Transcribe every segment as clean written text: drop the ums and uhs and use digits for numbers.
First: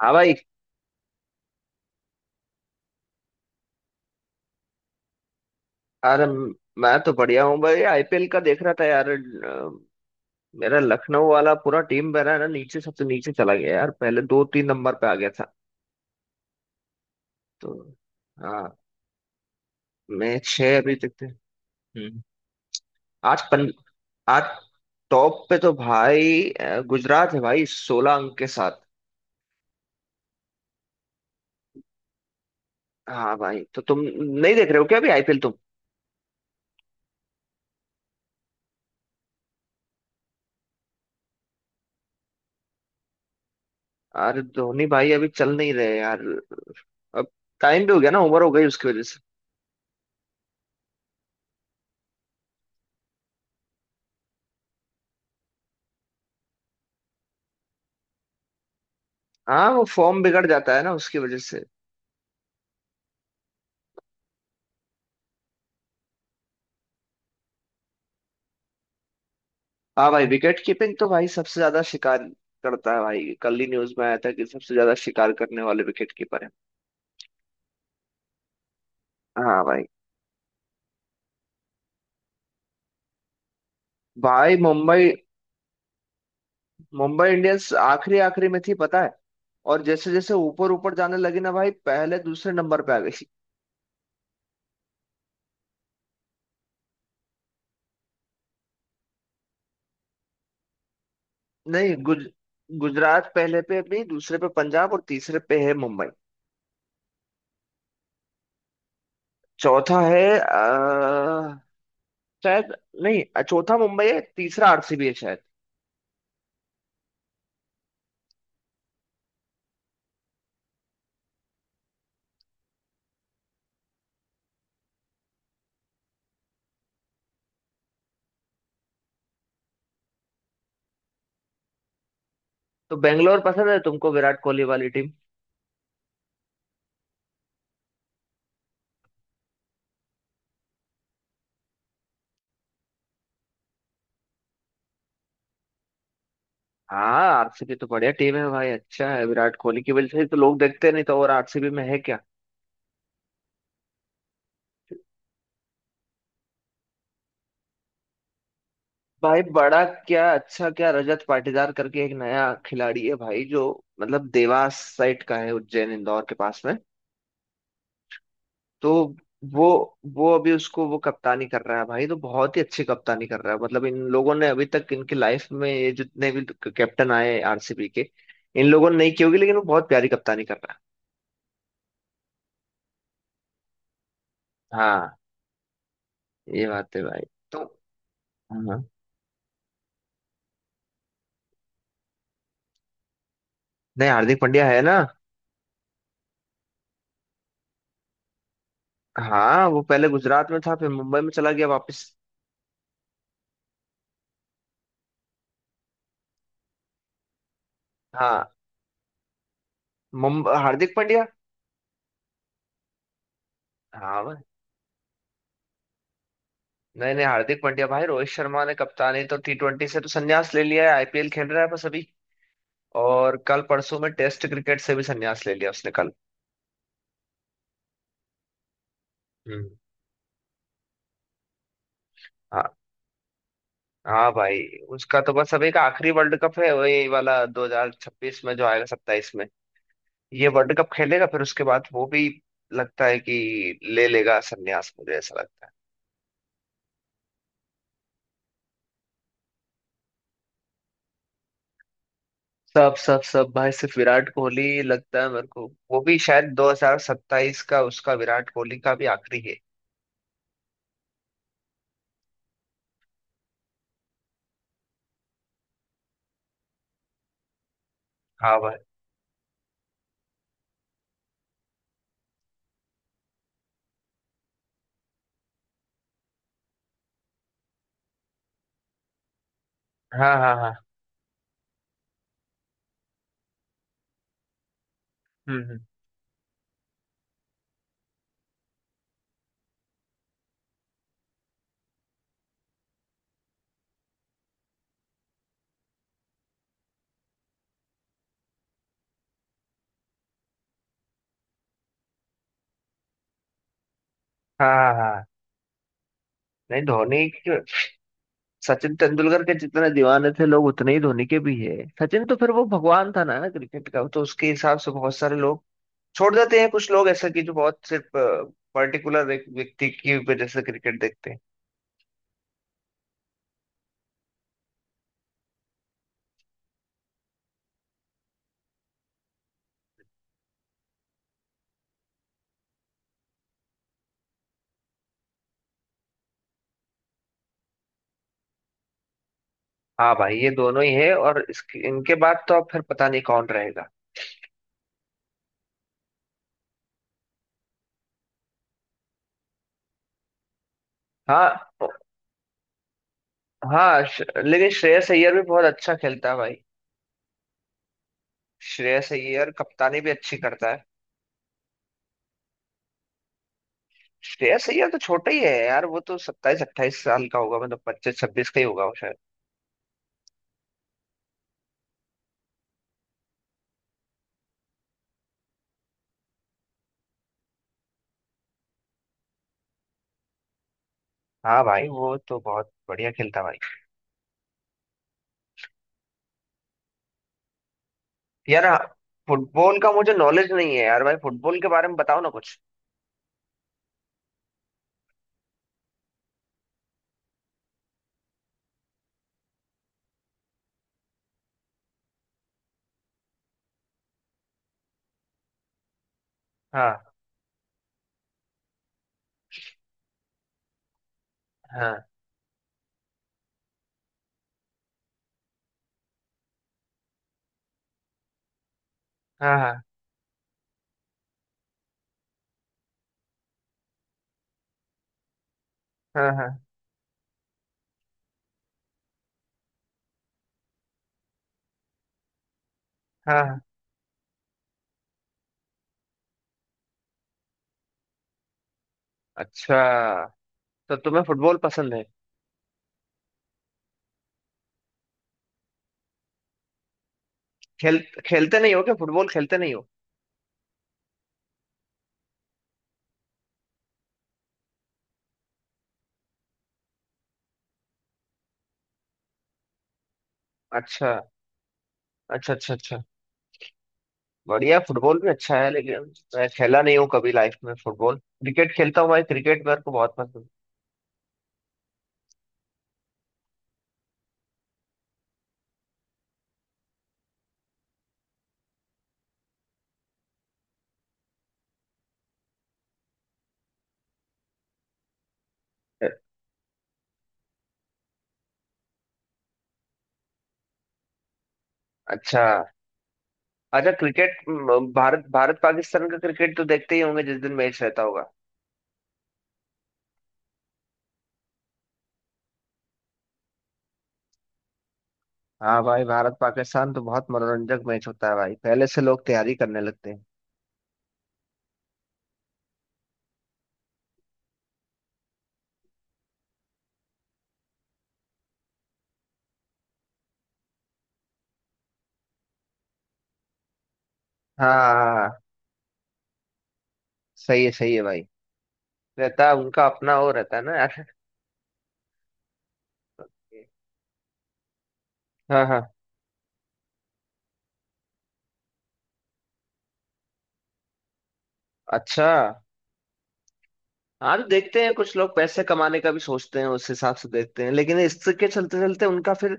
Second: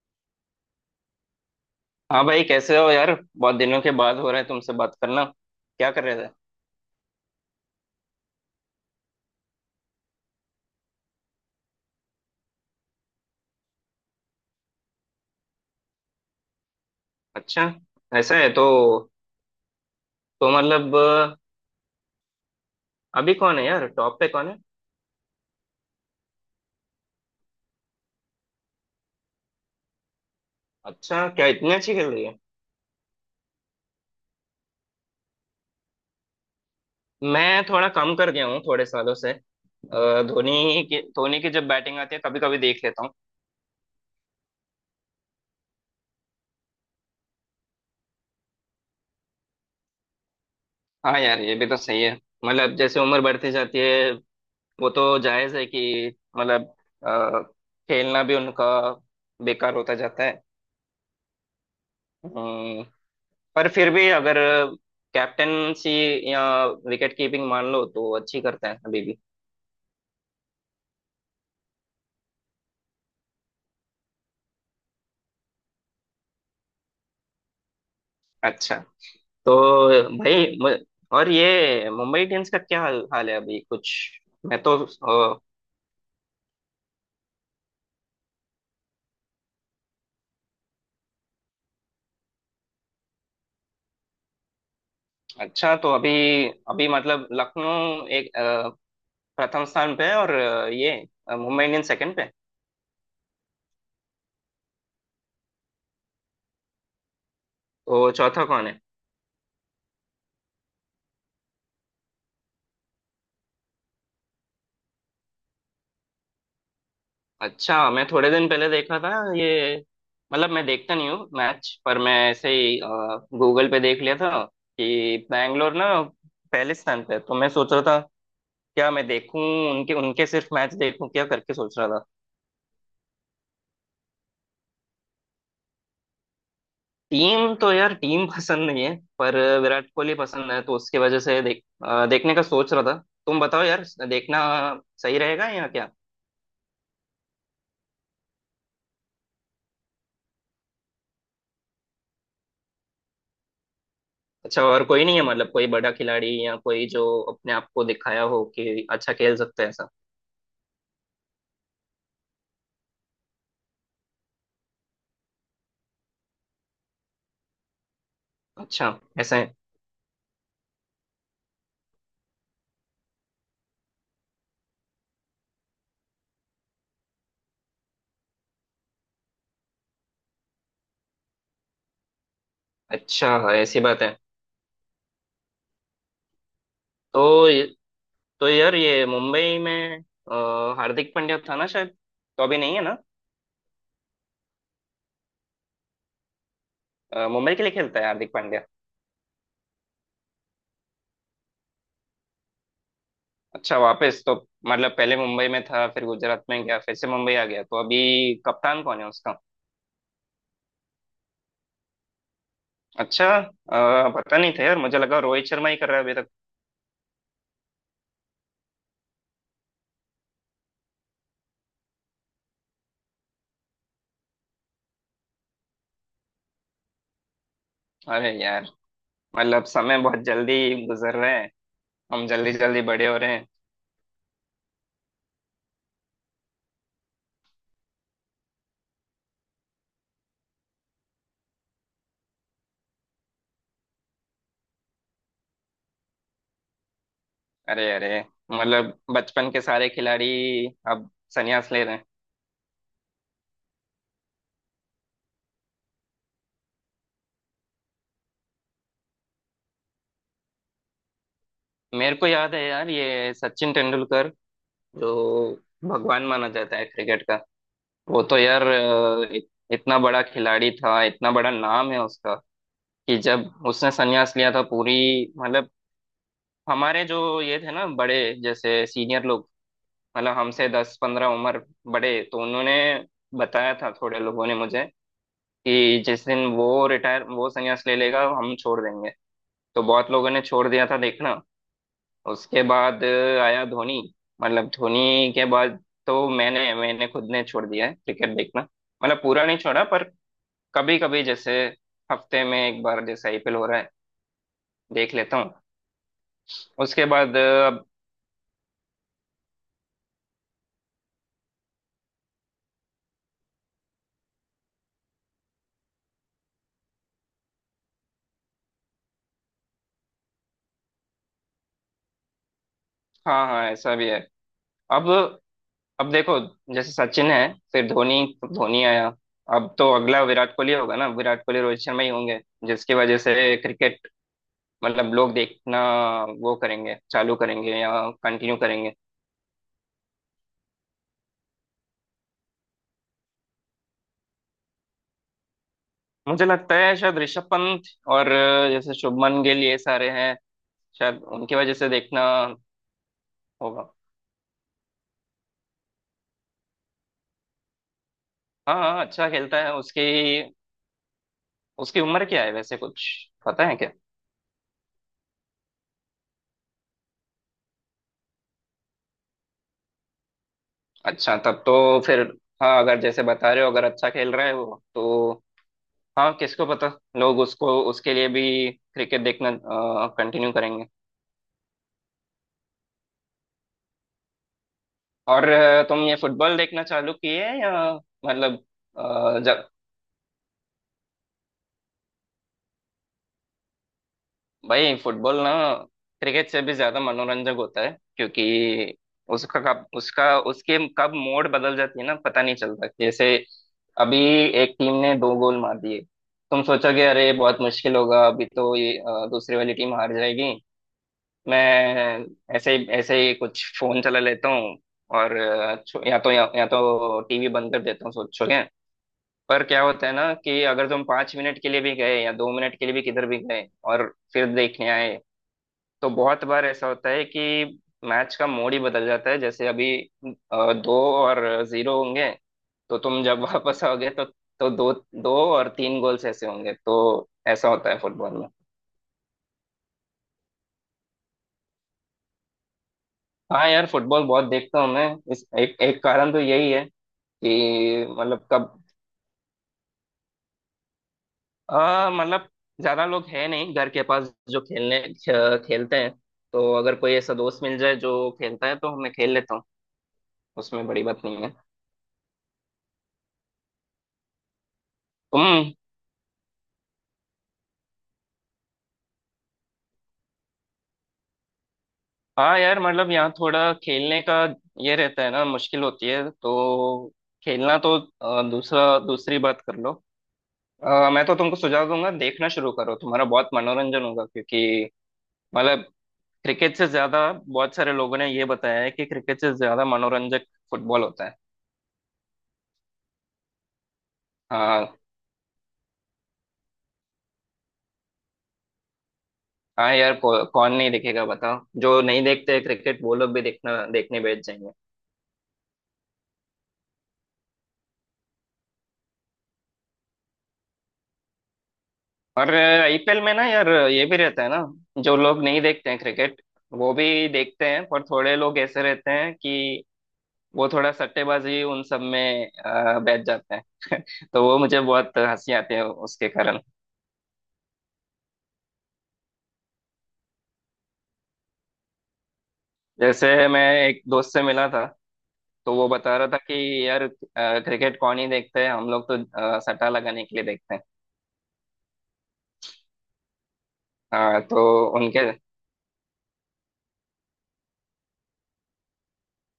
हाँ भाई। हाँ भाई कैसे हो यार। बहुत दिनों के बाद हो रहा है तुमसे बात करना, क्या कर रहे अरे थे। मैं तो बढ़िया हूँ भाई, आईपीएल का देख रहा था यार। मेरा लखनऊ वाला पूरा टीम मेरा है ना, नीचे सबसे नीचे चला गया यार, पहले दो तीन नंबर पे आ गया था अच्छा। तो। ऐसा है तो। हाँ, मैं तो छह अभी मतलब तक थे। हम्म। अभी आज कौन है पन यार, टॉप पे आज कौन है। टॉप पे तो भाई गुजरात है भाई 16 अंक के साथ। अच्छा, क्या इतनी अच्छी खेल रही है। हाँ भाई, तो तुम नहीं देख रहे हो क्या अभी आईपीएल तुम। मैं थोड़ा कम कर गया हूँ थोड़े सालों से। धोनी की जब बैटिंग आती है कभी कभी देख लेता हूँ। अरे धोनी भाई अभी चल नहीं रहे यार। अब टाइम भी हो गया ना, उम्र हो गई उसकी वजह से। हाँ यार ये भी तो सही है। मतलब जैसे उम्र बढ़ती जाती है, वो तो जायज है कि मतलब अ, खेलना भी उनका हाँ बेकार वो होता फॉर्म जाता है। बिगड़ जाता है ना उसकी वजह से। हम्म, पर फिर भी अगर कैप्टनसी या विकेट कीपिंग मान लो तो अच्छी करते हैं अभी भी। हाँ भाई, विकेट कीपिंग तो भाई सबसे ज्यादा शिकार करता है भाई, कल ही न्यूज में आया था कि सबसे ज्यादा शिकार करने वाले विकेट कीपर है। अच्छा। तो हाँ भाई। भाई और ये मुंबई इंडियंस का क्या हाल है अभी कुछ। भाई मैं तो मुंबई अ, मुंबई इंडियंस आखिरी आखिरी में थी पता है, और जैसे जैसे ऊपर ऊपर जाने लगी ना भाई पहले दूसरे नंबर पे आ गई। अच्छा, तो अभी, अभी मतलब लखनऊ एक प्रथम स्थान पे है, और ये मुंबई इंडियंस नहीं, सेकंड गुज पे। गुजरात पहले पे, अपनी दूसरे पे पंजाब और तीसरे पे है मुंबई। तो चौथा कौन है। चौथा है शायद, नहीं, चौथा मुंबई है, तीसरा आरसीबी है शायद। अच्छा, मैं थोड़े दिन पहले देखा था ये, मतलब मैं देखता नहीं हूँ मैच, पर मैं ऐसे ही गूगल पे देख लिया था कि बैंगलोर ना पहले स्थान पे है। तो मैं सोच रहा था क्या मैं देखूं, उनके उनके सिर्फ मैच देखूं क्या, करके सोच रहा था। तो बेंगलोर पसंद है तुमको विराट कोहली वाली। टीम तो यार टीम पसंद नहीं है, पर विराट कोहली पसंद है तो उसकी वजह से देख देखने का सोच रहा था। तुम बताओ यार, देखना सही रहेगा या क्या। हाँ आरसीबी तो बढ़िया टीम है भाई, अच्छा है, विराट कोहली की वजह से ही तो लोग देखते, नहीं तो और आरसीबी में है क्या। अच्छा, और कोई नहीं है मतलब, कोई बड़ा खिलाड़ी या कोई जो अपने आप को दिखाया हो कि अच्छा खेल भाई सकते हैं। बड़ा क्या अच्छा क्या, रजत पाटीदार करके एक नया खिलाड़ी है भाई, जो मतलब देवास साइड का है, उज्जैन इंदौर के पास में तो। अच्छा। ऐसा है। वो वो अभी उसको वो कप्तानी कर रहा है भाई, तो बहुत ही अच्छी कप्तानी कर रहा है, मतलब इन लोगों ने अभी तक, इनकी लाइफ में ये जितने भी कैप्टन आए आरसीबी के, इन लोगों ने नहीं की होगी, लेकिन वो बहुत प्यारी कप्तानी कर रहा अच्छा, ऐसी बात है। है। हाँ, ये बात है भाई, तो तो ये- तो यार हाँ। ये मुंबई में अ, हार्दिक पांड्या था ना शायद, तो अभी नहीं है ना। नहीं, हार्दिक पांड्या है ना। मुंबई के लिए खेलता है हार्दिक पांड्या। हाँ, वो पहले गुजरात में था, फिर मुंबई में चला गया वापस। अच्छा, वापस तो मतलब पहले मुंबई में था, फिर गुजरात में गया, फिर से मुंबई आ गया। तो अभी हाँ, कप्तान कौन है उसका। मुंबई हार्दिक पांड्या। अच्छा, हाँ भाई। पता नहीं था यार, मुझे लगा रोहित शर्मा ही कर रहा है अभी तक। नहीं नहीं, हार्दिक पांड्या भाई, रोहित शर्मा ने कप्तानी तो टी ट्वेंटी से तो संन्यास ले लिया है, आईपीएल खेल रहा है बस अभी। और कल परसों में टेस्ट क्रिकेट से भी संन्यास ले लिया उसने कल। अरे यार, मतलब हम्म। समय बहुत जल्दी गुजर रहे हैं, हम जल्दी हाँ जल्दी बड़े हो रहे हैं। हाँ भाई। उसका तो बस अभी का आखिरी वर्ल्ड कप है, वही वाला 2026 में जो आएगा, 27 में ये वर्ल्ड कप खेलेगा, फिर उसके बाद वो भी लगता है कि ले लेगा संन्यास, मुझे ऐसा लगता है। अरे अरे, मतलब बचपन के सारे खिलाड़ी अब संन्यास ले रहे हैं। सब सब सब भाई, सिर्फ विराट कोहली लगता है मेरे को। वो भी शायद 2027 का उसका, विराट कोहली का भी आखिरी है। मेरे को याद है यार, ये सचिन तेंदुलकर जो भगवान माना जाता है क्रिकेट का, वो तो हाँ यार भाई। इतना बड़ा खिलाड़ी था, इतना बड़ा नाम है उसका, कि जब उसने संन्यास लिया था पूरी मतलब हमारे जो ये थे ना बड़े, जैसे सीनियर लोग, हाँ मतलब हाँ हमसे हाँ। दस पंद्रह उम्र बड़े, तो उन्होंने बताया था थोड़े लोगों ने मुझे हम्म हम्म, कि जिस दिन वो रिटायर वो संन्यास ले लेगा हम छोड़ देंगे। तो बहुत लोगों ने छोड़ दिया था देखना उसके बाद। आया धोनी, मतलब धोनी के बाद तो मैंने मैंने खुद ने छोड़ दिया है क्रिकेट देखना। मतलब पूरा नहीं छोड़ा, पर कभी कभी जैसे हफ्ते में एक बार, जैसे आईपीएल हो रहा है हाँ हाँ देख हाँ। लेता हूँ नहीं उसके धोनी बाद। के- अब सचिन तेंदुलकर के जितने दीवाने थे लोग, उतने ही धोनी के भी है। सचिन तो फिर वो भगवान था ना क्रिकेट का, तो उसके हिसाब से बहुत सारे लोग छोड़ देते हैं, कुछ लोग ऐसा कि जो बहुत सिर्फ पर्टिकुलर एक व्यक्ति की वजह से क्रिकेट देखते हैं। हाँ हाँ, ऐसा भी है। अब अब देखो, जैसे सचिन है फिर धोनी, धोनी आया, अब तो अगला विराट कोहली होगा ना, विराट कोहली रोहित शर्मा ही होंगे जिसकी वजह से क्रिकेट मतलब लोग देखना वो करेंगे, चालू करेंगे या कंटिन्यू करेंगे। हाँ भाई, ये दोनों ही है, और इसके इनके बाद तो अब फिर पता नहीं कौन रहेगा। मुझे लगता है शायद ऋषभ पंत और जैसे शुभमन गिल, ये सारे हैं, शायद हाँ उनकी वजह से देखना होगा। हाँ, लेकिन श्रेयस अय्यर भी बहुत अच्छा खेलता है भाई। हाँ हाँ, श्रेयस अच्छा अय्यर खेलता है। कप्तानी उसकी भी अच्छी करता है। उसकी उम्र क्या है वैसे, कुछ पता है क्या। श्रेयस अय्यर तो छोटा ही है यार, वो तो 27-28 साल का होगा, मतलब 25-26 का ही होगा वो शायद। अच्छा, तब तो फिर हाँ, अगर जैसे बता रहे हो, अगर अच्छा खेल रहा है वो, तो हाँ किसको पता, लोग उसको उसके लिए भी क्रिकेट देखना कंटिन्यू करेंगे। हाँ भाई, वो तो बहुत बढ़िया खेलता है भाई। और तुम ये फुटबॉल देखना चालू किए या मतलब। यार हाँ, फुटबॉल का मुझे नॉलेज नहीं है यार भाई, फुटबॉल के बारे में बताओ ना कुछ। भाई फुटबॉल ना क्रिकेट से भी ज्यादा मनोरंजक होता है क्योंकि उसका कब, उसका, उसके कब मोड़ बदल जाती है ना पता नहीं चलता। जैसे अभी एक टीम ने दो गोल मार दिए, तुम सोचोगे हाँ। अरे बहुत मुश्किल होगा, अभी तो ये दूसरी वाली टीम हार जाएगी। हाँ मैं ऐसे ही कुछ फोन चला लेता हूँ और या तो या तो टीवी बंद कर देता हूँ सोचोगे। हाँ। पर हाँ क्या होता है ना कि अगर तुम पांच मिनट के लिए भी गए या दो मिनट के लिए भी किधर भी गए और फिर देखने आए तो बहुत हाँ बार ऐसा होता है कि मैच का मोड ही बदल जाता है। जैसे अभी दो और जीरो होंगे तो तुम हाँ। जब हाँ वापस आओगे तो दो, दो और तीन गोल्स ऐसे होंगे। तो ऐसा होता है फुटबॉल में। अच्छा, तो तुम्हें फुटबॉल पसंद है। हाँ यार फुटबॉल बहुत देखता हूँ मैं। इस एक एक कारण तो यही है खेल कि मतलब खेलते नहीं कब। हो क्या, फुटबॉल खेलते नहीं हो। आ, मतलब ज्यादा लोग है नहीं घर के पास जो खेलने खेलते हैं। तो अगर कोई ऐसा दोस्त मिल जाए जो खेलता है तो मैं खेल लेता हूँ, उसमें बड़ी अच्छा बात नहीं है। अच्छा अच्छा। अच्छा बढ़िया, फुटबॉल भी अच्छा है, तुम लेकिन मैं खेला नहीं हूँ कभी लाइफ में फुटबॉल, क्रिकेट खेलता हूँ भाई, क्रिकेट मेरे को बहुत पसंद हाँ यार, मतलब यहाँ थोड़ा खेलने का ये रहता है ना, मुश्किल होती है तो खेलना तो दूसरा दूसरी बात कर लो। मैं तो तुमको सुझाव दूंगा, देखना शुरू करो, तुम्हारा बहुत मनोरंजन होगा क्योंकि मतलब है। क्रिकेट से ज्यादा, बहुत सारे लोगों ने ये बताया है कि क्रिकेट से ज्यादा मनोरंजक फुटबॉल होता है। अच्छा अच्छा। क्रिकेट हाँ, भारत भारत पाकिस्तान का क्रिकेट तो देखते ही होंगे जिस दिन मैच रहता होगा। हाँ यार कौन नहीं देखेगा बताओ, जो नहीं देखते क्रिकेट वो लोग भी देखना, देखने बैठ जाएंगे। हाँ भाई, भारत पाकिस्तान तो बहुत मनोरंजक मैच होता है भाई, पहले से लोग तैयारी करने लगते हैं। और आईपीएल में ना यार ये भी रहता है ना, जो लोग नहीं देखते हैं क्रिकेट वो भी देखते हैं, पर थोड़े लोग ऐसे रहते हैं कि वो थोड़ा सट्टेबाजी उन सब में बैठ जाते हैं। तो वो हाँ मुझे बहुत हाँ हाँ, हंसी आती है उसके कारण। सही है भाई। रहता है उनका अपना वो, रहता है ना यार। जैसे मैं एक दोस्त से मिला था, हाँ तो हाँ। वो बता रहा था कि यार क्रिकेट कौन ही देखते हैं, हम लोग तो सट्टा लगाने के लिए देखते हैं। अच्छा। हाँ हाँ तो तो देखते हैं, कुछ उनके लोग पैसे कमाने का भी सोचते हैं, उस हिसाब से देखते हैं, लेकिन इसके चलते चलते उनका फिर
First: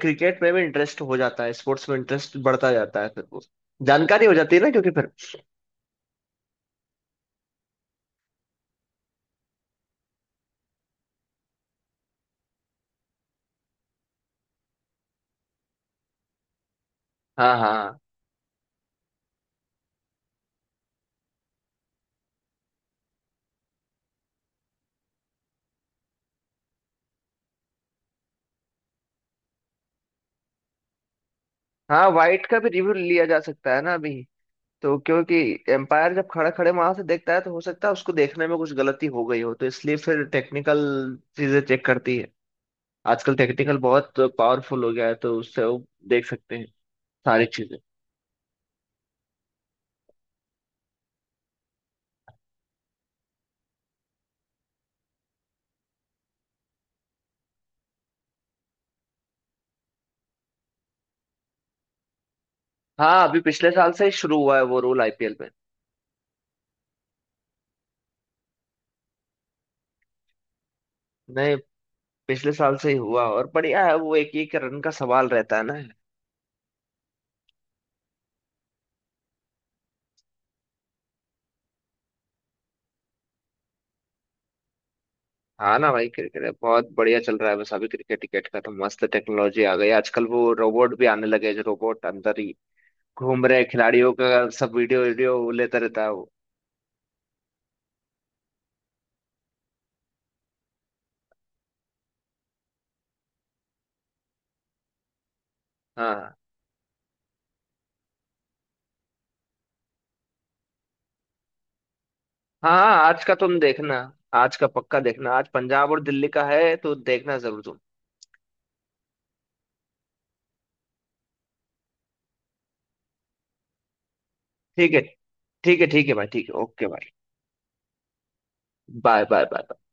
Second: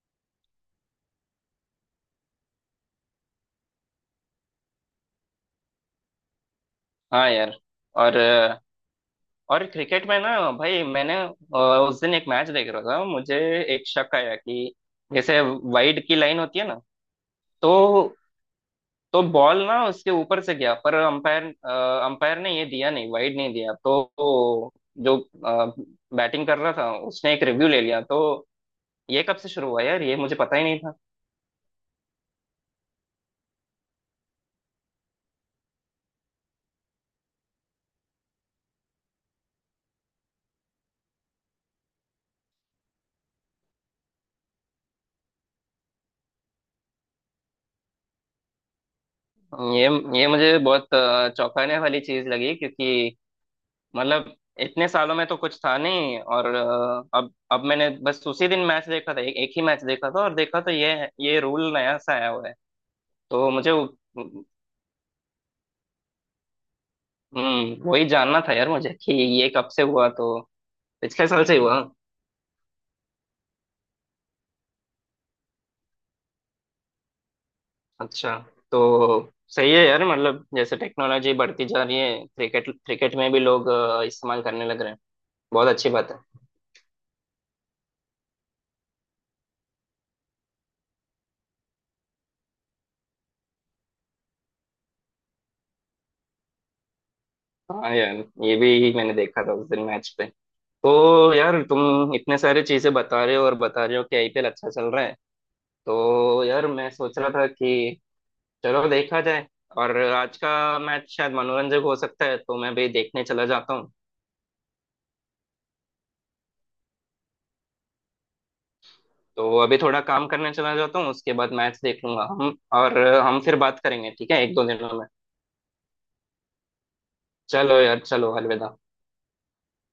क्रिकेट में भी इंटरेस्ट हो जाता है, स्पोर्ट्स में इंटरेस्ट बढ़ता जाता है, फिर वो जानकारी हो जाती है ना क्योंकि फिर। हाँ यार। और और क्रिकेट में ना भाई मैंने उस दिन एक मैच देख रहा था, मुझे एक शक आया कि जैसे वाइड की लाइन होती है ना, हाँ तो हाँ तो बॉल ना उसके ऊपर से गया पर अंपायर, अंपायर ने ये दिया नहीं, वाइड नहीं दिया। तो जो बैटिंग कर रहा था उसने एक रिव्यू ले लिया। तो ये कब से शुरू हुआ यार, ये मुझे पता ही नहीं था। हाँ। वाइट का भी रिव्यू लिया जा सकता है ना अभी, तो क्योंकि एम्पायर जब खड़ा खड़े वहां से देखता है, तो हो सकता है उसको देखने में कुछ गलती हो गई हो, तो इसलिए फिर टेक्निकल चीजें चेक करती है। आजकल टेक्निकल बहुत पावरफुल हो गया है, तो उससे वो देख सकते हैं सारी चीजें। ये ये मुझे बहुत चौंकाने वाली चीज लगी क्योंकि मतलब इतने सालों में तो कुछ था नहीं। और अब मैंने बस उसी दिन मैच देखा था, एक एक ही मैच देखा था और देखा तो ये रूल नया सा आया हुआ है। हाँ, अभी तो पिछले साल से ही शुरू हुआ है वो रूल आईपीएल में। हम्म, वही जानना था यार मुझे कि ये कब से हुआ। तो पिछले साल से नहीं, ही हुआ पिछले साल से ही हुआ, और बढ़िया है वो, एक एक रन का सवाल रहता है ना। अच्छा। तो सही है यार, मतलब जैसे टेक्नोलॉजी बढ़ती जा रही है क्रिकेट, क्रिकेट में भी लोग इस्तेमाल करने लग रहे हैं, बहुत हाँ अच्छी ना भाई, बात है। क्रिकेट बहुत बढ़िया चल रहा है, बस अभी क्रिकेट टिकेट का तो मस्त टेक्नोलॉजी आ गई आजकल, वो रोबोट भी आने लगे हैं, जो रोबोट अंदर ही घूम रहे, खिलाड़ियों का सब वीडियो वीडियो लेता रहता है वो। हाँ यार ये भी मैंने देखा था उस दिन मैच पे। तो यार तुम इतने सारे चीजें बता रहे हो और बता रहे हो कि आईपीएल अच्छा चल रहा है, हाँ तो यार मैं सोच रहा था कि चलो देखा जाए, और आज का मैच शायद मनोरंजक हो सकता है तो हाँ मैं भी हाँ, आज देखने का चला तुम जाता हूँ। देखना, आज का पक्का देखना, आज पंजाब और दिल्ली का है तो देखना जरूर तुम। तो अभी थोड़ा काम करने चला जाता हूँ, उसके बाद मैच देख लूंगा, हम, और हम फिर बात करेंगे ठीक है, एक दो ठीक दिनों है, में। ठीक है, ठीक है भाई, ठीक है, ओके भाई। चलो यार, चलो अलविदा। Bye bye bye.